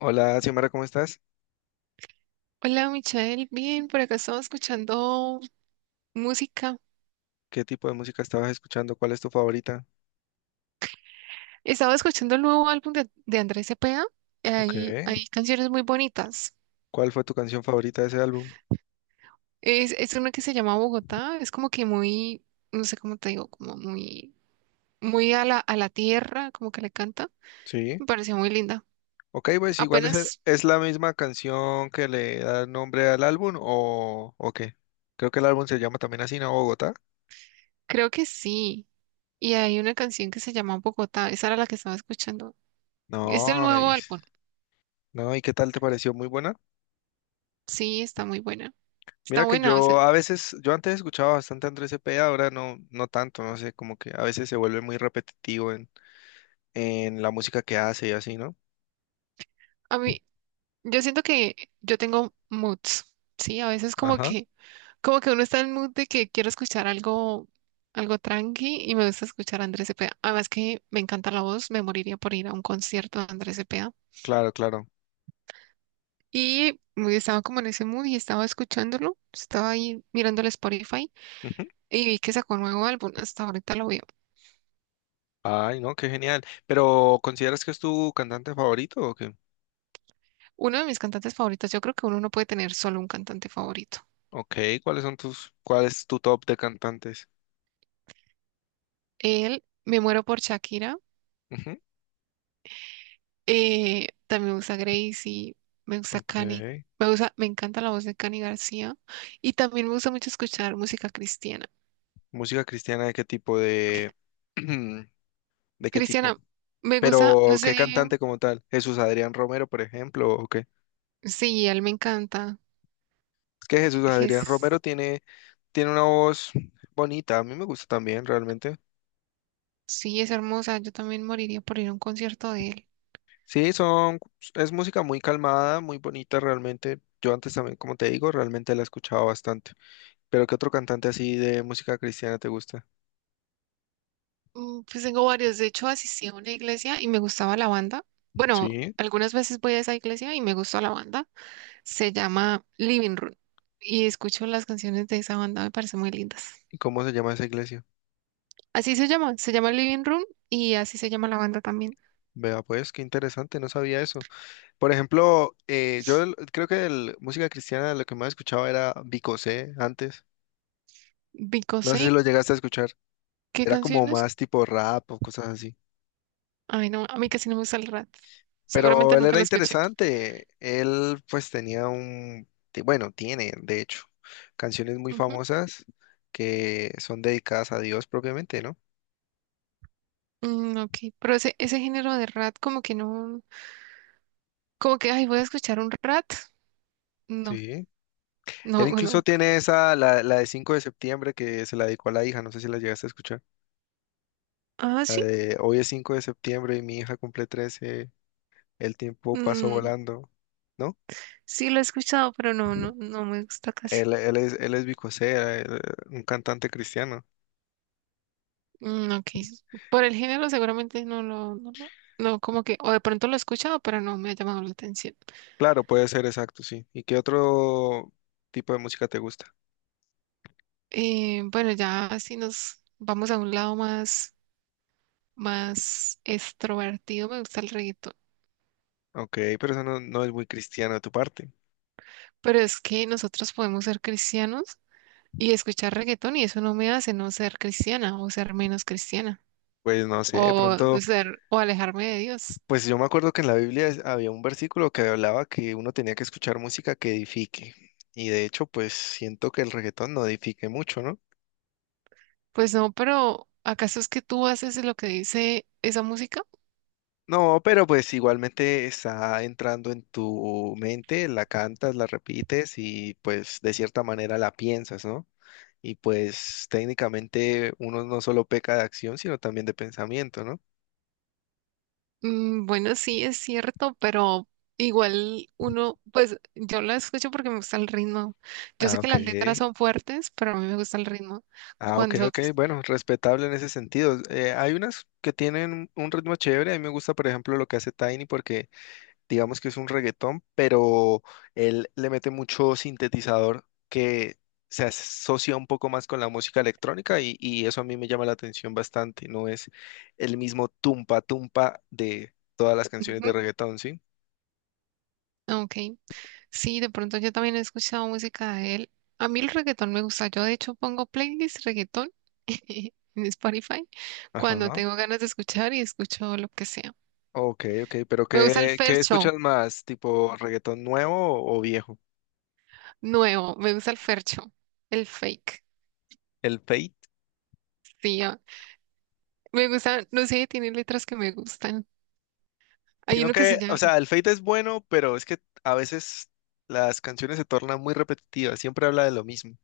Hola, Xiomara, ¿cómo estás? Hola, Michelle. Bien, por acá estaba escuchando música. ¿Qué tipo de música estabas escuchando? ¿Cuál es tu favorita? Estaba escuchando el nuevo álbum de Andrés Cepeda. Ok. Hay canciones muy bonitas. ¿Cuál fue tu canción favorita de ese álbum? Es una que se llama Bogotá. Es como que muy, no sé cómo te digo, como muy, muy a la tierra, como que le canta. Sí. Me pareció muy linda. Ok, pues igual es, Apenas, es la misma canción que le da nombre al álbum o qué. Creo que el álbum se llama también así, ¿no? Bogotá. creo que sí. Y hay una canción que se llama Bogotá. Esa era la que estaba escuchando. Es del No, nuevo y, álbum. no, ¿y qué tal te pareció? Muy buena. Sí, está muy buena. Está Mira que buena. O sea, yo a veces, yo antes escuchaba bastante a Andrés Cepeda, ahora no, no tanto, no sé, como que a veces se vuelve muy repetitivo en la música que hace y así, ¿no? a mí, yo siento que yo tengo moods, ¿sí? A veces Ajá, como que uno está en el mood de que quiero escuchar algo, algo tranqui y me gusta escuchar a Andrés Cepeda. Además que me encanta la voz, me moriría por ir a un concierto de Andrés Cepeda. claro, claro. Y me- estaba como en ese mood y estaba escuchándolo, estaba ahí mirando el Spotify Ujú. y vi que sacó un nuevo álbum, hasta ahorita lo veo. Ay, no, qué genial. Pero ¿consideras que es tu cantante favorito o qué? Uno de mis cantantes favoritos, yo creo que uno no puede tener solo un cantante favorito. Ok, ¿cuáles son cuál es tu top de cantantes? Él, me muero por Shakira. Ujú. También me gusta Gracie, me gusta Ok. Cani, me gusta, me encanta la voz de Cani García y también me gusta mucho escuchar música cristiana. ¿Música cristiana de qué tipo de, de qué tipo? Cristiana, me gusta, no Pero sé, ¿qué cantante como tal? Jesús Adrián Romero, por ejemplo, ¿o qué? sí, él me encanta, Es que Jesús Adrián es, Romero tiene una voz bonita, a mí me gusta también realmente. sí, es hermosa, yo también moriría por ir a un concierto de él. Sí, son, es música muy calmada, muy bonita realmente. Yo antes también, como te digo, realmente la he escuchado bastante. ¿Pero qué otro cantante así de música cristiana te gusta? Pues tengo varios, de hecho asistí a una iglesia y me gustaba la banda. Bueno, Sí. algunas veces voy a esa iglesia y me gustó la banda, se llama Living Room y escucho las canciones de esa banda, me parecen muy lindas. ¿Y cómo se llama esa iglesia? Así se llama Living Room y así se llama la banda también. Vea, pues qué interesante, no sabía eso. Por ejemplo, creo que de música cristiana lo que más escuchaba era Vicosé antes. No Because sé si I, lo llegaste a escuchar. ¿qué Era como canciones? más tipo rap o cosas así. Ay, no, a mí casi no me gusta el rap. Pero Seguramente él nunca era lo escuché. interesante. Él pues tenía un, ti- bueno, tiene, de hecho, canciones muy Ujú. famosas que son dedicadas a Dios propiamente, ¿no? Ok, pero ese género de rap como que no, como que, ay, voy a escuchar un rap. No, Sí. no, Él incluso no. tiene esa, la de 5 de septiembre que se la dedicó a la hija, no sé si la llegaste a escuchar. Ah, La sí, de hoy es 5 de septiembre y mi hija cumple 13. El tiempo pasó mm, volando, ¿no? sí lo he escuchado, pero no, no, no me gusta casi. Él es Vico Sea, un cantante cristiano. Mm, ok, por el género seguramente no lo, no, no, no, como que, o de pronto lo he escuchado, pero no me ha llamado la atención. Claro, puede ser, exacto, sí. ¿Y qué otro tipo de música te gusta? Bueno, ya si nos vamos a un lado más, más extrovertido, me gusta el reggaetón. Ok, pero eso no, no es muy cristiano de tu parte. Pero es que nosotros podemos ser cristianos y escuchar reggaetón y eso no me hace no ser cristiana o ser menos cristiana Pues no sé, de o pronto. ser o alejarme de Dios. Pues yo me acuerdo que en la Biblia había un versículo que hablaba que uno tenía que escuchar música que edifique. Y de hecho, pues siento que el reggaetón no edifique mucho, ¿no? Pues no, pero ¿acaso es que tú haces lo que dice esa música? No, pero pues igualmente está entrando en tu mente, la cantas, la repites y pues de cierta manera la piensas, ¿no? Y pues técnicamente uno no solo peca de acción, sino también de pensamiento, ¿no? Bueno, sí, es cierto, pero igual uno, pues yo la escucho porque me gusta el ritmo. Yo Ah, sé que ok. las letras son fuertes, pero a mí me gusta el ritmo. Ah, ok, Cuando... ok, bueno, respetable en ese sentido. Hay unas que tienen un ritmo chévere, a mí me gusta, por ejemplo, lo que hace Tiny porque digamos que es un reggaetón, pero él le mete mucho sintetizador que se asocia un poco más con la música electrónica y eso a mí me llama la atención bastante, no es el mismo tumpa tumpa de todas las canciones de Ujú, reggaetón, ¿sí? ok, sí, de pronto yo también he escuchado música de él. A mí el reggaetón me gusta. Yo de hecho pongo playlist reggaetón en Spotify cuando Ajá, tengo ganas de escuchar y escucho lo que sea. ok, ok, pero Me gusta el ¿qué fercho escuchas más? ¿Tipo reggaetón nuevo o viejo? nuevo, me gusta el fercho, el fake. ¿El fade? Sí, ah, me gusta, no sé, tiene letras que me gustan. Hay Sino uno que se que, o llama, sea, el Fate es bueno, pero es que a veces las canciones se tornan muy repetitivas, siempre habla de lo mismo.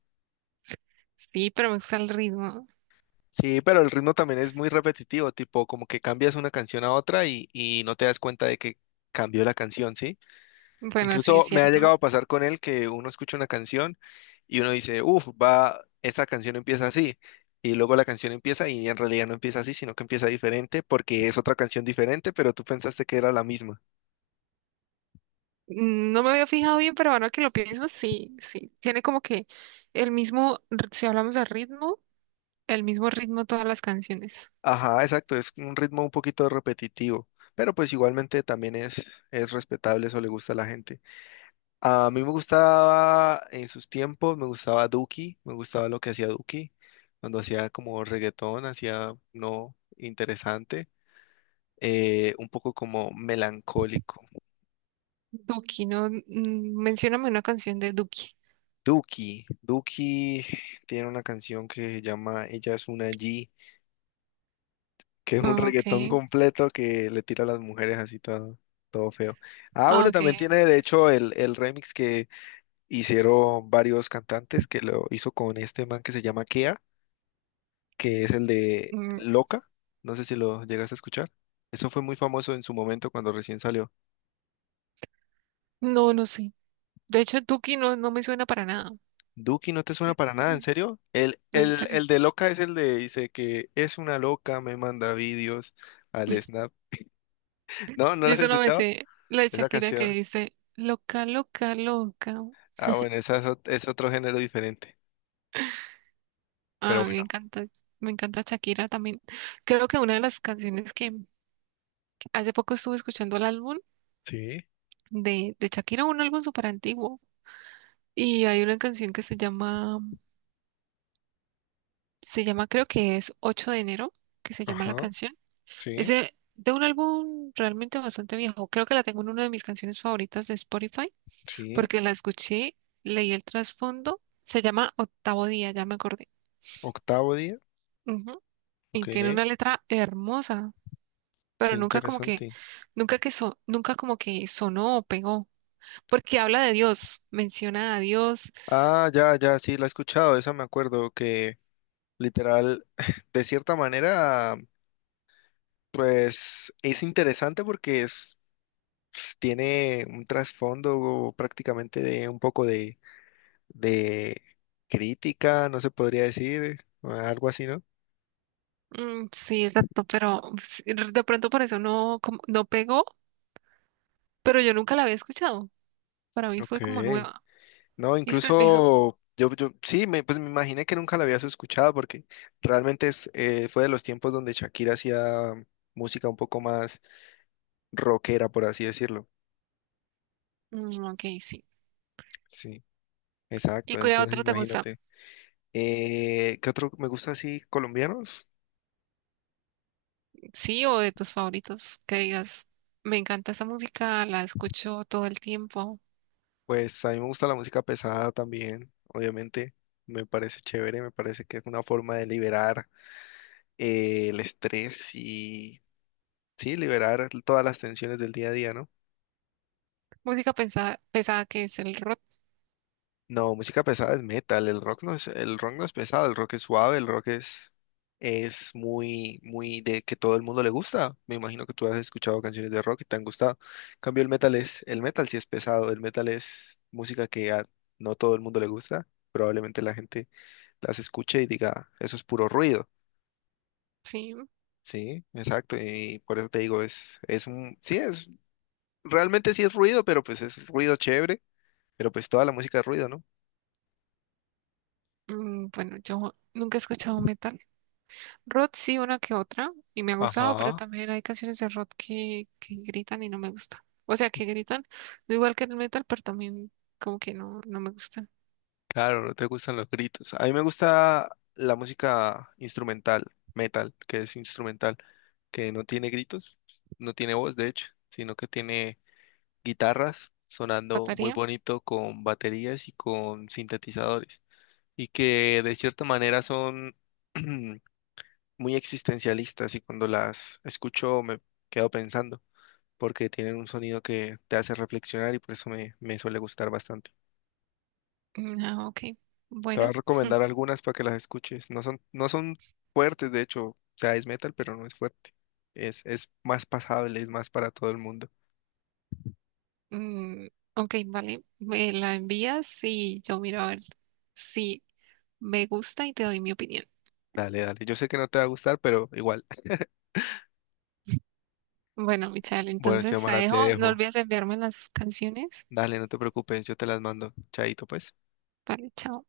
sí, pero me gusta el ritmo. Sí, pero el ritmo también es muy repetitivo, tipo como que cambias una canción a otra y no te das cuenta de que cambió la canción, ¿sí? Bueno, sí, es Incluso me ha llegado cierto. a pasar con él que uno escucha una canción y uno dice, uff, va, esa canción empieza así. Y luego la canción empieza y en realidad no empieza así, sino que empieza diferente porque es otra canción diferente, pero tú pensaste que era la misma. No me había fijado bien, pero ahora que lo pienso, sí, sí. Tiene como que el mismo, r- si hablamos de ritmo, el mismo ritmo todas las canciones. Ajá, exacto, es un ritmo un poquito repetitivo, pero pues igualmente también es respetable, eso le gusta a la gente. A mí me gustaba en sus tiempos, me gustaba Duki, me gustaba lo que hacía Duki, cuando hacía como reggaetón, hacía no interesante, un poco como melancólico. Duki, ¿no? Mencióname una canción de Duki. Duki tiene una canción que se llama Ella es una G, que es un Ah, ok, reggaetón completo que le tira a las mujeres así todo, todo feo. Ah, ah, bueno, ok. también tiene de hecho el remix que hicieron varios cantantes, que lo hizo con este man que se llama Kea, que es el de Mm, Loca. No sé si lo llegaste a escuchar. Eso fue muy famoso en su momento cuando recién salió. No, no sé. De hecho, Duki no, no me suena para nada, Duki, ¿no te suena para nada? ¿En serio? El, en el, serio. el de Loca es el de, dice que es una loca, me manda vídeos al Snap. ¿No? ¿No lo Yo has solo me escuchado? sé la de Esa Shakira que canción. dice, loca, loca, loca. Ah, bueno, esa es es otro género diferente. Pero Ah, bueno, me encanta Shakira también. Creo que una de las canciones que hace poco estuve escuchando el álbum sí, de Shakira, un álbum súper antiguo, y hay una canción que se llama creo que es 8 de enero, que se llama la ajá, canción. Es sí, de un álbum realmente bastante viejo. Creo que la tengo en una de mis canciones favoritas de Spotify, sí. porque la escuché, leí el trasfondo. Se llama Octavo Día, ya me acordé. Octavo día, Ujú. ok, Y tiene qué una letra hermosa. Pero nunca como que, interesante. nunca que so- nunca como que sonó o pegó, porque habla de Dios, menciona a Dios, Ah, ya, ya, sí, la he escuchado, esa me acuerdo que literal, de cierta manera, pues es interesante porque tiene un trasfondo prácticamente de un poco de crítica, no se podría decir, algo así, ¿no? mm, sí, exacto, pero sí, de pronto por eso no, como- no pegó, pero yo nunca la había escuchado, para mí fue Ok. como nueva, No, y es que es vieja, incluso yo sí, pues me imaginé que nunca la habías escuchado porque realmente es, fue de los tiempos donde Shakira hacía música un poco más rockera, por así decirlo. mm, ok, sí, Sí, ¿y exacto. cuál Entonces otra te gusta? imagínate. ¿Qué otro me gusta así colombianos? Sí, o de tus favoritos, que digas, me encanta esa música, la escucho todo el tiempo, Pues a mí me gusta la música pesada también, obviamente. Me parece chévere, me parece que es una forma de liberar el estrés y sí, liberar todas las tensiones del día a día, ¿no? música pesada, pesada que es el rock, No, música pesada es metal, el rock no es, el rock no es pesado, el rock es suave, es muy, muy de que todo el mundo le gusta. Me imagino que tú has escuchado canciones de rock y te han gustado. En cambio, el metal sí es pesado, el metal es música que a no todo el mundo le gusta. Probablemente la gente las escuche y diga, eso es puro ruido. sí, Sí, exacto, y por eso te digo, es realmente sí es ruido, pero pues es ruido chévere, pero pues toda la música es ruido, ¿no? mm, bueno, yo nunca he escuchado metal. Rod sí, una que otra, y me ha gustado, pero Ajá. también hay canciones de Rod que gritan y no me gustan. O sea, que gritan, no igual que el metal, pero también como que no, no me gustan. Claro, no te gustan los gritos. A mí me gusta la música instrumental, metal, que es instrumental, que no tiene gritos, no tiene voz, de hecho, sino que tiene guitarras sonando muy ¿Pataría? bonito con baterías y con sintetizadores, y que de cierta manera son muy existencialistas y cuando las escucho me quedo pensando, porque tienen un sonido que te hace reflexionar y por eso me suele gustar bastante. Ah, ok. Te voy a Bueno, recomendar algunas para que las escuches. No son fuertes, de hecho. O sea, es metal, pero no es fuerte. Es más pasable, es más para todo el mundo. mm, ok, vale. Me la envías y yo miro a ver si me gusta y te doy mi opinión. Dale, dale. Yo sé que no te va a gustar, pero igual. Bueno, Michelle, Bueno, entonces te Xiomara, te dejo. No dejo. olvides enviarme las canciones. Dale, no te preocupes, yo te las mando. Chaito, pues. Vale, chao.